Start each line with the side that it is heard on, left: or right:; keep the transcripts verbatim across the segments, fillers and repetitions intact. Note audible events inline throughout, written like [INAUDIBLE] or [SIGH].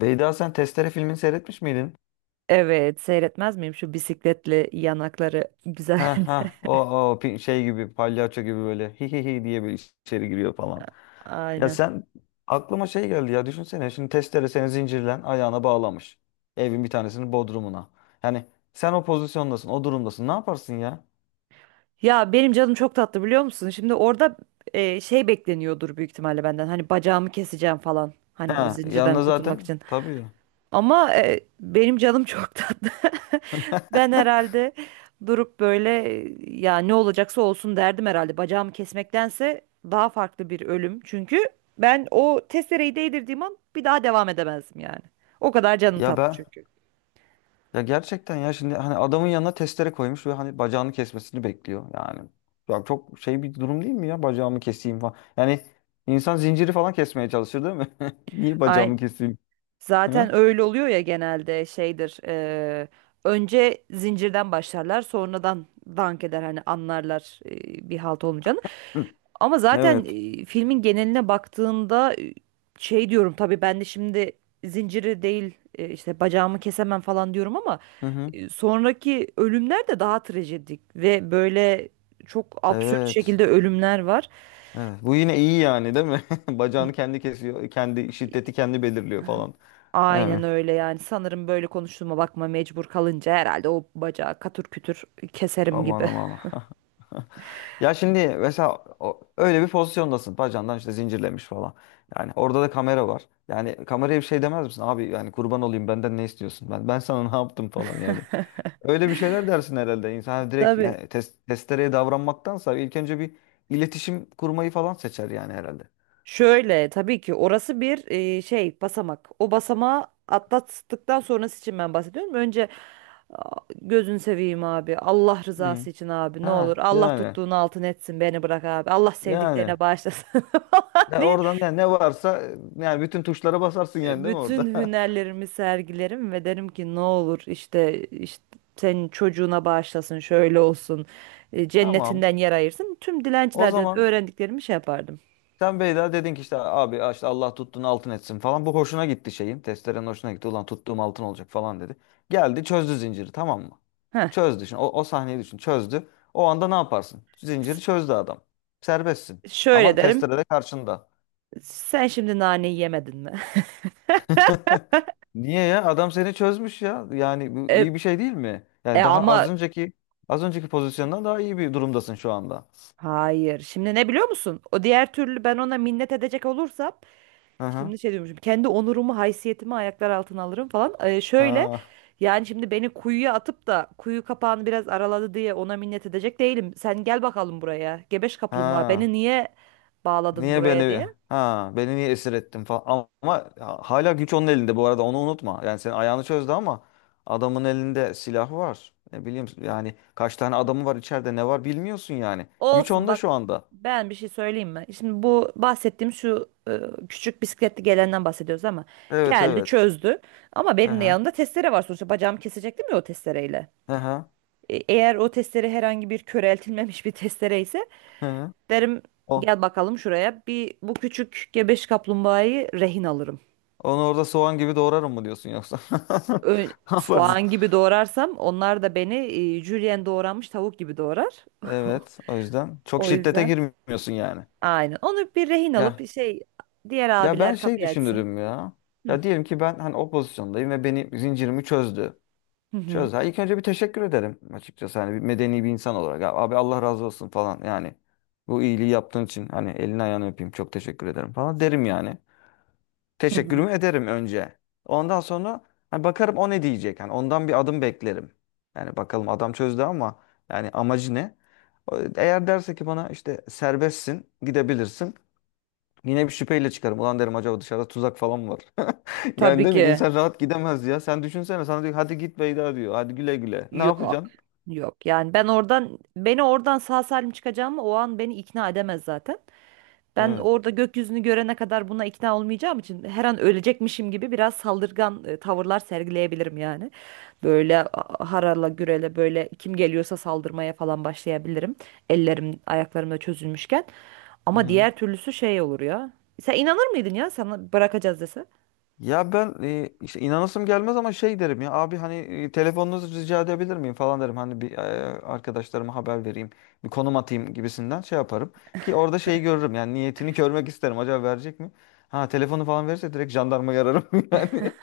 left: Beyda, sen Testere filmini seyretmiş miydin?
right: Evet, seyretmez miyim şu bisikletli yanakları güzel.
left: Ha ha,
right: [LAUGHS]
left: o o pi- şey gibi, palyaço gibi, böyle hi hi hi diye bir içeri giriyor falan. Ya
right: Aynen.
left: sen Aklıma şey geldi ya, düşünsene, şimdi Testere seni zincirlen ayağına bağlamış. Evin bir tanesinin bodrumuna. Yani sen o pozisyondasın, o durumdasın, ne yaparsın ya?
right: Ya benim canım çok tatlı biliyor musun? Şimdi orada e, şey bekleniyordur büyük ihtimalle benden. Hani bacağımı keseceğim falan. Hani o
left: Ha,
right: zincirden
left: yanına
right: kurtulmak
left: zaten
right: için.
left: tabii.
right: Ama e, benim canım çok tatlı. [LAUGHS] Ben
left: [LAUGHS]
right: herhalde durup böyle e, ya ne olacaksa olsun derdim herhalde. Bacağımı kesmektense daha farklı bir ölüm. Çünkü ben o testereyi değdirdiğim an bir daha devam edemezdim yani. O kadar canım
left: Ya
right: tatlı
left: ben
right: çünkü.
left: Ya gerçekten ya, şimdi hani adamın yanına testere koymuş ve hani bacağını kesmesini bekliyor. Yani ya, çok şey bir durum değil mi ya, bacağımı keseyim falan. Yani insan zinciri falan kesmeye çalışır değil mi? [LAUGHS] Niye
right: Ay,
left: bacağımı keseyim? Hı?
right: zaten öyle oluyor ya genelde şeydir. Eee, önce zincirden başlarlar, sonradan dank eder hani anlarlar, eee, bir halt olmayacağını.
left: Hı.
right: Ama zaten
left: Evet.
right: eee, filmin geneline baktığında, eee, şey diyorum tabii ben de şimdi zinciri değil, eee, işte bacağımı kesemem falan diyorum ama
left: Hı hı.
right: eee, sonraki ölümler de daha trajedik ve böyle çok absürt
left: Evet.
right: şekilde ölümler var.
left: Evet, bu yine iyi yani değil mi? [LAUGHS] Bacağını kendi kesiyor. Kendi şiddeti kendi belirliyor falan.
right: Aynen
left: Yani.
right: öyle yani, sanırım böyle konuştuğuma bakma, mecbur kalınca herhalde o bacağı katır kütür keserim
left: Aman
right: gibi.
left: aman. [LAUGHS] Ya şimdi mesela o- öyle bir pozisyondasın. Bacandan işte zincirlemiş falan. Yani orada da kamera var. Yani kameraya bir şey demez misin? Abi yani kurban olayım, benden ne istiyorsun? Ben ben sana [LAUGHS] ne yaptım falan yani. Öyle bir şeyler dersin herhalde. İnsan hani
right: [LAUGHS]
left: direkt,
right: Tabii.
left: yani tes- testereye davranmaktansa ilk önce bir iletişim kurmayı falan seçer yani herhalde.
right: Şöyle tabii ki orası bir e, şey basamak. O basamağı atlattıktan sonrası için ben bahsediyorum. Önce a, gözün seveyim abi. Allah
left: Hı.
right: rızası için abi ne olur.
left: Ha
right: Allah
left: yani
right: tuttuğunu altın etsin, beni bırak abi. Allah sevdiklerine
left: yani.
right: bağışlasın [LAUGHS] falan
left: Ya
right: diye
left: oradan, ne, ne varsa yani, bütün tuşlara basarsın
right: e,
left: yani değil mi
right: bütün
left: orada?
right: hünerlerimi sergilerim ve derim ki ne olur, işte işte senin çocuğuna bağışlasın, şöyle olsun, e,
left: [LAUGHS] Tamam.
right: cennetinden yer ayırsın. Tüm
left: O
right: dilencilerden
left: zaman,
right: öğrendiklerimi şey yapardım.
left: sen Beyda dedin ki işte abi, işte Allah tuttuğunu altın etsin falan. Bu hoşuna gitti şeyin, Testerenin hoşuna gitti. Ulan tuttuğum altın olacak falan dedi. Geldi, çözdü zinciri, tamam mı?
right: Heh.
left: Çözdü şimdi. O, o sahneyi düşün. Çözdü. O anda ne yaparsın?
right: S-
left: Zinciri çözdü adam. Serbestsin.
right: Şöyle
left: Ama
right: derim,
left: testere de karşında.
right: sen şimdi naneyi yemedin mi? [LAUGHS]
left: [LAUGHS] Niye ya? Adam seni çözmüş ya. Yani bu
right: E,
left: iyi bir şey değil mi?
right: e
left: Yani daha az
right: ama
left: önceki az önceki pozisyondan daha iyi bir durumdasın şu anda.
right: hayır, şimdi ne biliyor musun? O diğer türlü ben ona minnet edecek olursam,
left: Hı hı.
right: şimdi şey diyormuşum. Kendi onurumu, haysiyetimi ayaklar altına alırım falan. Ee, şöyle
left: Ha.
right: yani, şimdi beni kuyuya atıp da kuyu kapağını biraz araladı diye ona minnet edecek değilim. Sen gel bakalım buraya. Gebeş kaplumbağa. Beni
left: Ha.
right: niye bağladın
left: Niye
right: buraya,
left: beni
right: diye.
left: ha beni niye esir ettin falan, ama ama hala güç onun elinde bu arada, onu unutma. Yani senin ayağını çözdü ama adamın elinde silah var. Ne bileyim yani, kaç tane adamı var içeride, ne var bilmiyorsun yani. Güç
right: Olsun
left: onda
right: bak.
left: şu anda.
right: Ben bir şey söyleyeyim mi? Şimdi bu bahsettiğim şu e, küçük bisikletli gelenden bahsediyoruz ama
left: Evet,
right: geldi
left: evet.
right: çözdü. Ama
left: Hı
right: benim de
left: hı.
right: yanımda testere var sonuçta. Bacağımı kesecektim ya o testereyle.
left: Hı hı.
right: E, eğer o testere herhangi bir köreltilmemiş bir testere ise
left: Hı hı.
right: derim
left: O.
right: gel bakalım şuraya. Bir bu küçük gebeş kaplumbağayı rehin alırım.
left: Onu orada soğan gibi doğrarım mı diyorsun yoksa?
right: Ö-
left: [LAUGHS] Ne yaparsın?
right: Soğan gibi doğrarsam onlar da beni e, jülyen doğranmış tavuk gibi doğrar. [LAUGHS]
left: Evet, o yüzden çok
right: O
left: şiddete
right: yüzden
left: girmiyorsun yani.
right: aynen. Onu bir rehin alıp bir
left: Ya
right: şey, diğer
left: ya ben
right: abiler
left: şey
right: kapıyı açsın.
left: düşünürüm ya. Ya diyelim ki ben hani o pozisyondayım ve beni zincirimi çözdü.
right: Hı hı.
left: Çözer. İlk önce bir teşekkür ederim açıkçası. Hani bir medeni bir insan olarak. Ya abi, Allah razı olsun falan yani. Bu iyiliği yaptığın için hani elini ayağını öpeyim, çok teşekkür ederim falan derim yani.
right: Hı hı.
left: Teşekkürümü ederim önce. Ondan sonra hani bakarım o ne diyecek. Hani ondan bir adım beklerim. Yani bakalım adam çözdü ama yani amacı ne? O- Eğer derse ki bana işte serbestsin, gidebilirsin. Yine bir şüpheyle çıkarım. Ulan derim, acaba dışarıda tuzak falan mı var? [LAUGHS] Yani
right: Tabii
left: değil mi?
right: ki.
left: İnsan rahat gidemez ya. Sen düşünsene, sana diyor hadi git Beyda diyor. Hadi güle güle. Ne
right: Yok.
left: yapacaksın?
right: Yok. Yani ben oradan, beni oradan sağ salim çıkacağımı o an beni ikna edemez zaten. Ben
left: Evet.
right: orada gökyüzünü görene kadar buna ikna olmayacağım için, her an ölecekmişim gibi biraz saldırgan e, tavırlar sergileyebilirim yani. Böyle a- harala gürele böyle kim geliyorsa saldırmaya falan başlayabilirim. Ellerim ayaklarım da çözülmüşken.
left: Hı
right: Ama
left: hı.
right: diğer türlüsü şey olur ya. Sen inanır mıydın ya sana bırakacağız dese?
left: Ya ben e, işte inanasım gelmez ama şey derim, ya abi hani e, telefonunuzu rica edebilir miyim falan derim. Hani bir e, arkadaşlarıma haber vereyim, bir konum atayım gibisinden şey yaparım ki orada şeyi görürüm. Yani niyetini görmek isterim. Acaba verecek mi? Ha, telefonu falan verirse direkt jandarmayı ararım [LAUGHS] yani.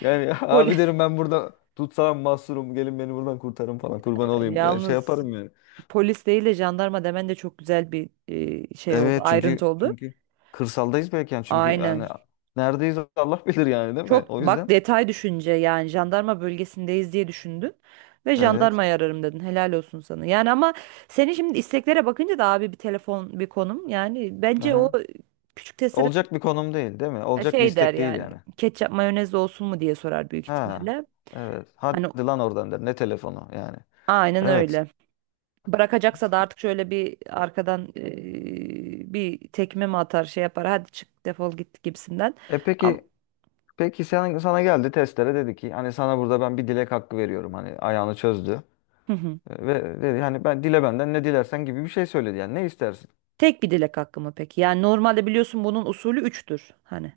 left: Yani
right: Poli
left: abi derim ben burada tutsam mahsurum, gelin beni buradan kurtarın falan, kurban
right: [LAUGHS]
left: olayım. Yani şey
right: Yalnız
left: yaparım yani.
right: polis değil de jandarma demen de çok güzel bir e, şey oldu,
left: Evet,
right: ayrıntı
left: çünkü
right: oldu.
left: çünkü kırsaldayız belki yani, çünkü yani
right: Aynen.
left: neredeyiz Allah bilir yani değil mi?
right: Çok
left: O
right: bak
left: yüzden
right: detay düşünce, yani jandarma bölgesindeyiz diye düşündün ve
left: evet.
right: jandarmayı ararım dedin. Helal olsun sana. Yani ama senin şimdi isteklere bakınca da abi bir telefon bir konum, yani bence o
left: Aha.
right: küçük testere
left: Olacak bir konum değil, değil mi? Olacak bir
right: şey der
left: istek değil
right: yani,
left: yani.
right: ketçap mayonez olsun mu diye sorar büyük
left: Ha.
right: ihtimalle.
left: Evet. Hadi
right: Hani
left: lan oradan der. Ne telefonu yani.
right: aynen
left: Evet.
right: öyle. Bırakacaksa da artık şöyle bir arkadan eee, bir tekme mi atar şey yapar hadi çık defol git gibisinden.
left: E
right: Ama,
left: peki peki sen, sana geldi Testere dedi ki hani sana burada ben bir dilek hakkı veriyorum. Hani ayağını çözdü.
right: hı hı.
left: E, Ve dedi hani ben dile, benden ne dilersen gibi bir şey söyledi yani, ne istersin?
right: Tek bir dilek hakkı mı peki? Yani normalde biliyorsun bunun usulü üçtür hani.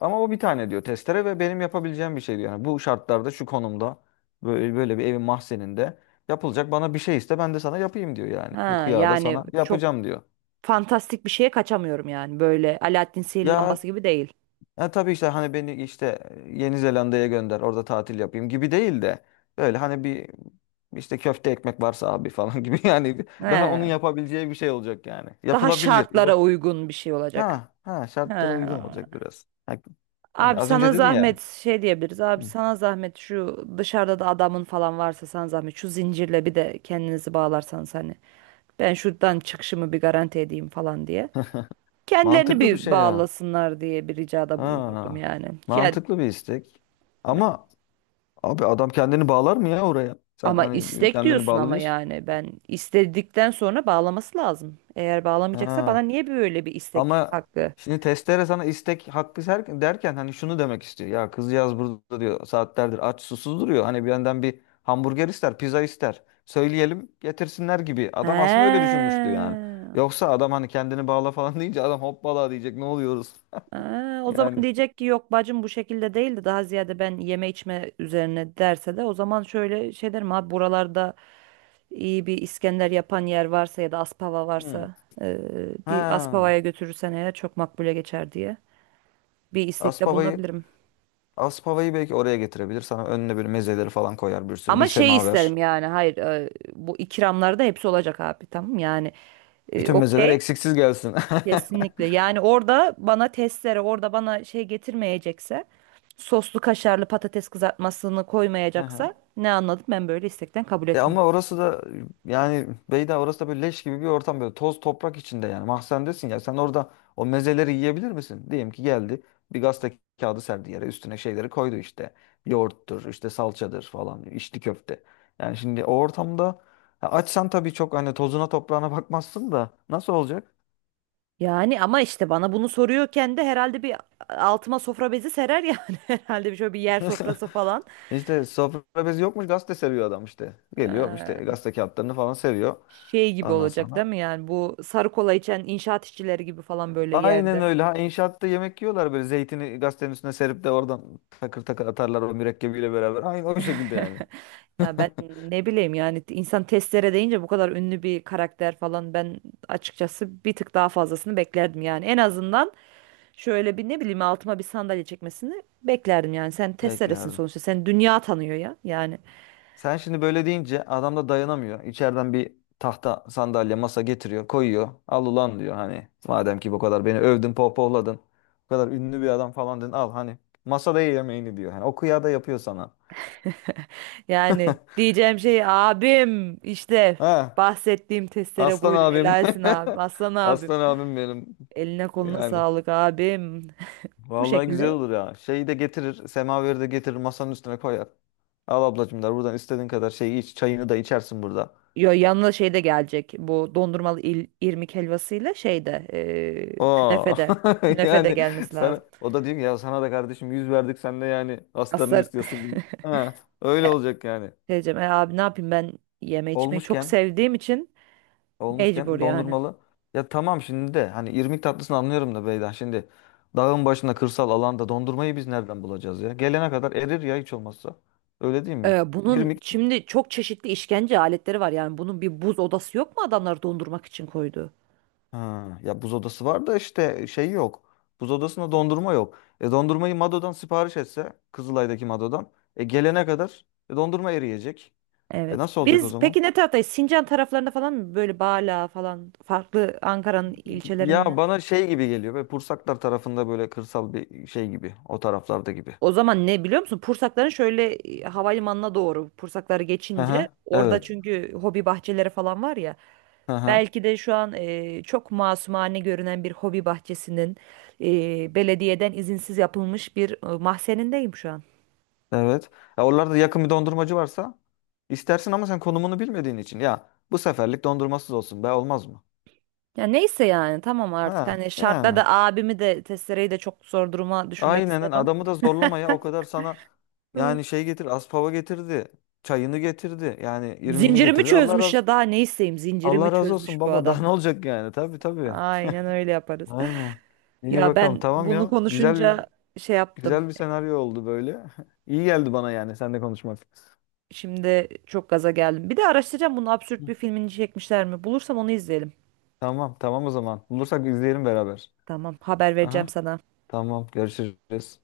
left: Ama o bir tane diyor Testere ve benim yapabileceğim bir şey diyor. Yani bu şartlarda, şu konumda, böyle, böyle bir evin mahzeninde yapılacak bana bir şey iste, ben de sana yapayım diyor yani. Bu
right: Ha,
left: kıyada
right: yani
left: sana
right: çok
left: yapacağım diyor.
right: fantastik bir şeye kaçamıyorum yani. Böyle Alaaddin sihirli
left: Ya
right: lambası gibi değil.
left: Ya tabii işte hani beni işte e, Yeni Zelanda'ya gönder orada tatil yapayım gibi değil de böyle hani bir işte köfte ekmek varsa abi falan [LAUGHS] gibi yani, bir- daha onun
right: He.
left: yapabileceği bir şey olacak yani.
right: Daha
left: Yapılabilir. Uğra-
right: şartlara uygun bir şey olacak.
left: Ha ha,
right: He.
left: şartlara uygun olacak biraz. Ha, yani
right: Abi
left: az önce
right: sana
left: dedin ya.
right: zahmet şey diyebiliriz. Abi
left: Hı.
right: sana zahmet, şu dışarıda da adamın falan varsa sana zahmet. Şu zincirle bir de kendinizi bağlarsanız hani. Ben şuradan çıkışımı bir garanti edeyim falan diye.
left: [LAUGHS]
right: Kendilerini
left: Mantıklı bir
right: bir
left: şey ya.
right: bağlasınlar diye bir ricada bulunurdum
left: Ha,
right: yani. Ya,
left: mantıklı bir istek. Ama abi adam kendini bağlar mı ya oraya? Sen
right: ama
left: hani
right: istek
left: kendini
right: diyorsun,
left: bağlı
right: ama
left: diyorsun.
right: yani ben istedikten sonra bağlaması lazım. Eğer bağlamayacaksa bana
left: Ha.
right: niye böyle bir istek
left: Ama
right: hakkı?
left: şimdi testere sana istek hakkı ser- derken hani şunu demek istiyor. Ya kızcağız burada diyor saatlerdir aç susuz duruyor. Hani bir yandan bir hamburger ister, pizza ister. Söyleyelim getirsinler gibi. Adam aslında öyle
right: He.
left: düşünmüştü yani. Yoksa adam hani kendini bağla falan [LAUGHS] deyince adam hoppala diyecek, ne oluyoruz.
right: He.
left: [LAUGHS]
right: O zaman
left: Yani.
right: diyecek ki yok bacım bu şekilde değildi, daha ziyade ben yeme içme üzerine derse de, o zaman şöyle şey derim, abi buralarda iyi bir İskender yapan yer varsa ya da Aspava
left: Hmm.
right: varsa, e, bir
left: Ha.
right: Aspava'ya götürürsen eğer çok makbule geçer diye bir istekte
left: Aspava'yı
right: bulunabilirim.
left: Aspava'yı belki oraya getirebilir. Sana önüne böyle mezeleri falan koyar bir sürü. Bir
right: Ama şey isterim
left: semaver.
right: yani, hayır e, bu ikramlarda hepsi olacak abi, tamam yani, e,
left: Bütün mezeler
right: okey,
left: eksiksiz gelsin.
right: kesinlikle yani orada bana testere, orada bana şey getirmeyecekse, soslu kaşarlı patates kızartmasını
left: [LAUGHS] Aha.
right: koymayacaksa ne anladım ben böyle istekten, kabul
left: E
right: etmiyorum.
left: ama orası da yani Beyda, orası da böyle leş gibi bir ortam, böyle toz toprak içinde yani, mahzendesin ya sen orada o mezeleri yiyebilir misin? Diyelim ki geldi, bir gazete kağıdı serdi yere, üstüne şeyleri koydu işte, yoğurttur işte, salçadır falan, içli köfte. Yani şimdi o ortamda, ya açsan tabii çok hani tozuna toprağına bakmazsın da nasıl olacak?
right: Yani ama işte bana bunu soruyorken de herhalde bir altıma sofra bezi serer yani [LAUGHS] herhalde bir şöyle bir yer
left: [LAUGHS]
right: sofrası falan.
left: İşte sofra bezi yokmuş, gazete seriyor adam işte, geliyor işte
right: Ee,
left: gazete kağıtlarını falan seriyor.
right: şey gibi olacak
left: Anlasam.
right: değil mi yani, bu sarı kola içen inşaat işçileri gibi falan böyle
left: Aynen
right: yerde.
left: öyle. Ha, inşaatta yemek yiyorlar böyle, zeytini gazetenin üstüne serip de oradan takır takır atarlar o mürekkebiyle beraber. Aynı o şekilde yani.
right: Ya ben ne bileyim yani, insan testlere deyince bu kadar ünlü bir karakter falan, ben açıkçası bir tık daha fazlasını beklerdim yani. En azından şöyle bir ne bileyim altıma bir sandalye çekmesini beklerdim yani. Sen testeresin
left: Beklerdim.
right: sonuçta. Sen dünya tanıyor ya yani.
left: Sen şimdi böyle deyince adam da dayanamıyor. İçeriden bir tahta sandalye masa getiriyor koyuyor. Al ulan diyor, hani madem ki bu kadar beni övdün, pohpohladın. Bu kadar ünlü bir adam falan dedin, al hani masada ye yemeğini diyor. Yani o kıyada yapıyor sana.
right: [LAUGHS] Yani
left: [LAUGHS]
right: diyeceğim şey abim, işte
left: Ha,
right: bahsettiğim testere
left: aslan
right: buydu.
left: abim.
right: Helalsin abim. Aslan
left: [LAUGHS]
right: abim.
left: Aslan abim benim.
right: Eline koluna
left: Yani.
right: sağlık abim. [LAUGHS] Bu
left: Vallahi güzel
right: şekilde,
left: olur ya. Şeyi de getirir. Semaveri de getirir. Masanın üstüne koyar. Al ablacım der. Buradan istediğin kadar şeyi iç. Çayını da içersin burada.
right: yo, yanına şey de gelecek. Bu dondurmalı il, irmik helvasıyla şey de, e, künefe
left: Oo.
right: de,
left: [LAUGHS]
right: künefe de
left: Yani
right: gelmesi
left: sana
right: lazım.
left: o da diyor ki, ya sana da kardeşim yüz verdik, sen de yani astarını
right: Aslar
left: istiyorsun gibi. Ha, öyle
right: [LAUGHS] E,
left: olacak yani.
right: diyeceğim, "E abi ne yapayım ben, yeme içmeyi çok
left: Olmuşken
right: sevdiğim için mecbur
left: olmuşken
right: yani.
left: dondurmalı. Ya tamam, şimdi de hani irmik tatlısını anlıyorum da Beyda, şimdi dağın başında, kırsal alanda dondurmayı biz nereden bulacağız ya? Gelene kadar erir ya hiç olmazsa. Öyle değil mi?
right: E, bunun şimdi çok çeşitli işkence aletleri var yani, bunun bir buz odası yok mu, adamlar dondurmak için koydu?
left: Ha, ya buz odası var da işte şey yok. Buz odasında dondurma yok. E dondurmayı Mado'dan sipariş etse, Kızılay'daki Mado'dan, e gelene kadar e, dondurma eriyecek. E
right: Evet.
left: nasıl olacak o
right: Biz
left: zaman?
right: peki ne taraftayız? Sincan taraflarında falan mı? Böyle Bala falan, farklı Ankara'nın
left: Ya
right: ilçelerinde.
left: bana şey gibi geliyor ve Pursaklar tarafında böyle kırsal bir şey gibi, o taraflarda gibi.
right: O zaman ne biliyor musun? Pursakların şöyle e, havalimanına doğru, Pursakları geçince
left: Aha,
right: orada
left: evet.
right: çünkü hobi bahçeleri falan var ya.
left: Aha,
right: Belki de şu an e, çok masumane görünen bir hobi bahçesinin e, belediyeden izinsiz yapılmış bir e, mahzenindeyim şu an.
left: evet. Ya oralarda yakın bir dondurmacı varsa istersin ama sen konumunu bilmediğin için, ya bu seferlik dondurmasız olsun, be olmaz mı?
right: Ya neyse yani tamam, artık
left: Ha,
right: hani şartla
left: yani.
right: da abimi de testereyi de çok zor duruma düşürmek
left: Aynen
right: istemem.
left: adamı da zorlama ya, o kadar sana
right: Hı.
left: yani şey getir, aspava getirdi, çayını getirdi yani, irmiğini
right: Zincirimi
left: getirdi, Allah
right: çözmüş
left: razı.
right: ya, daha ne isteyeyim, zincirimi
left: Allah razı olsun
right: çözmüş bu
left: baba [LAUGHS] daha
right: adam.
left: ne olacak yani, tabii, tabii,
right: Aynen öyle yaparız.
left: aynen.
right: [LAUGHS]
left: İyi
right: Ya
left: bakalım,
right: ben
left: tamam
right: bunu
left: ya, güzel bir
right: konuşunca şey yaptım.
left: güzel bir senaryo oldu böyle. [LAUGHS] İyi geldi bana yani seninle konuşmak.
right: Şimdi çok gaza geldim. Bir de araştıracağım bunu, absürt
left: Hı.
right: bir filmini çekmişler mi? Bulursam onu izleyelim.
left: Tamam, tamam, o zaman bulursak izleyelim beraber.
right: Tamam, haber vereceğim
left: Aha.
right: sana.
left: Tamam, görüşürüz.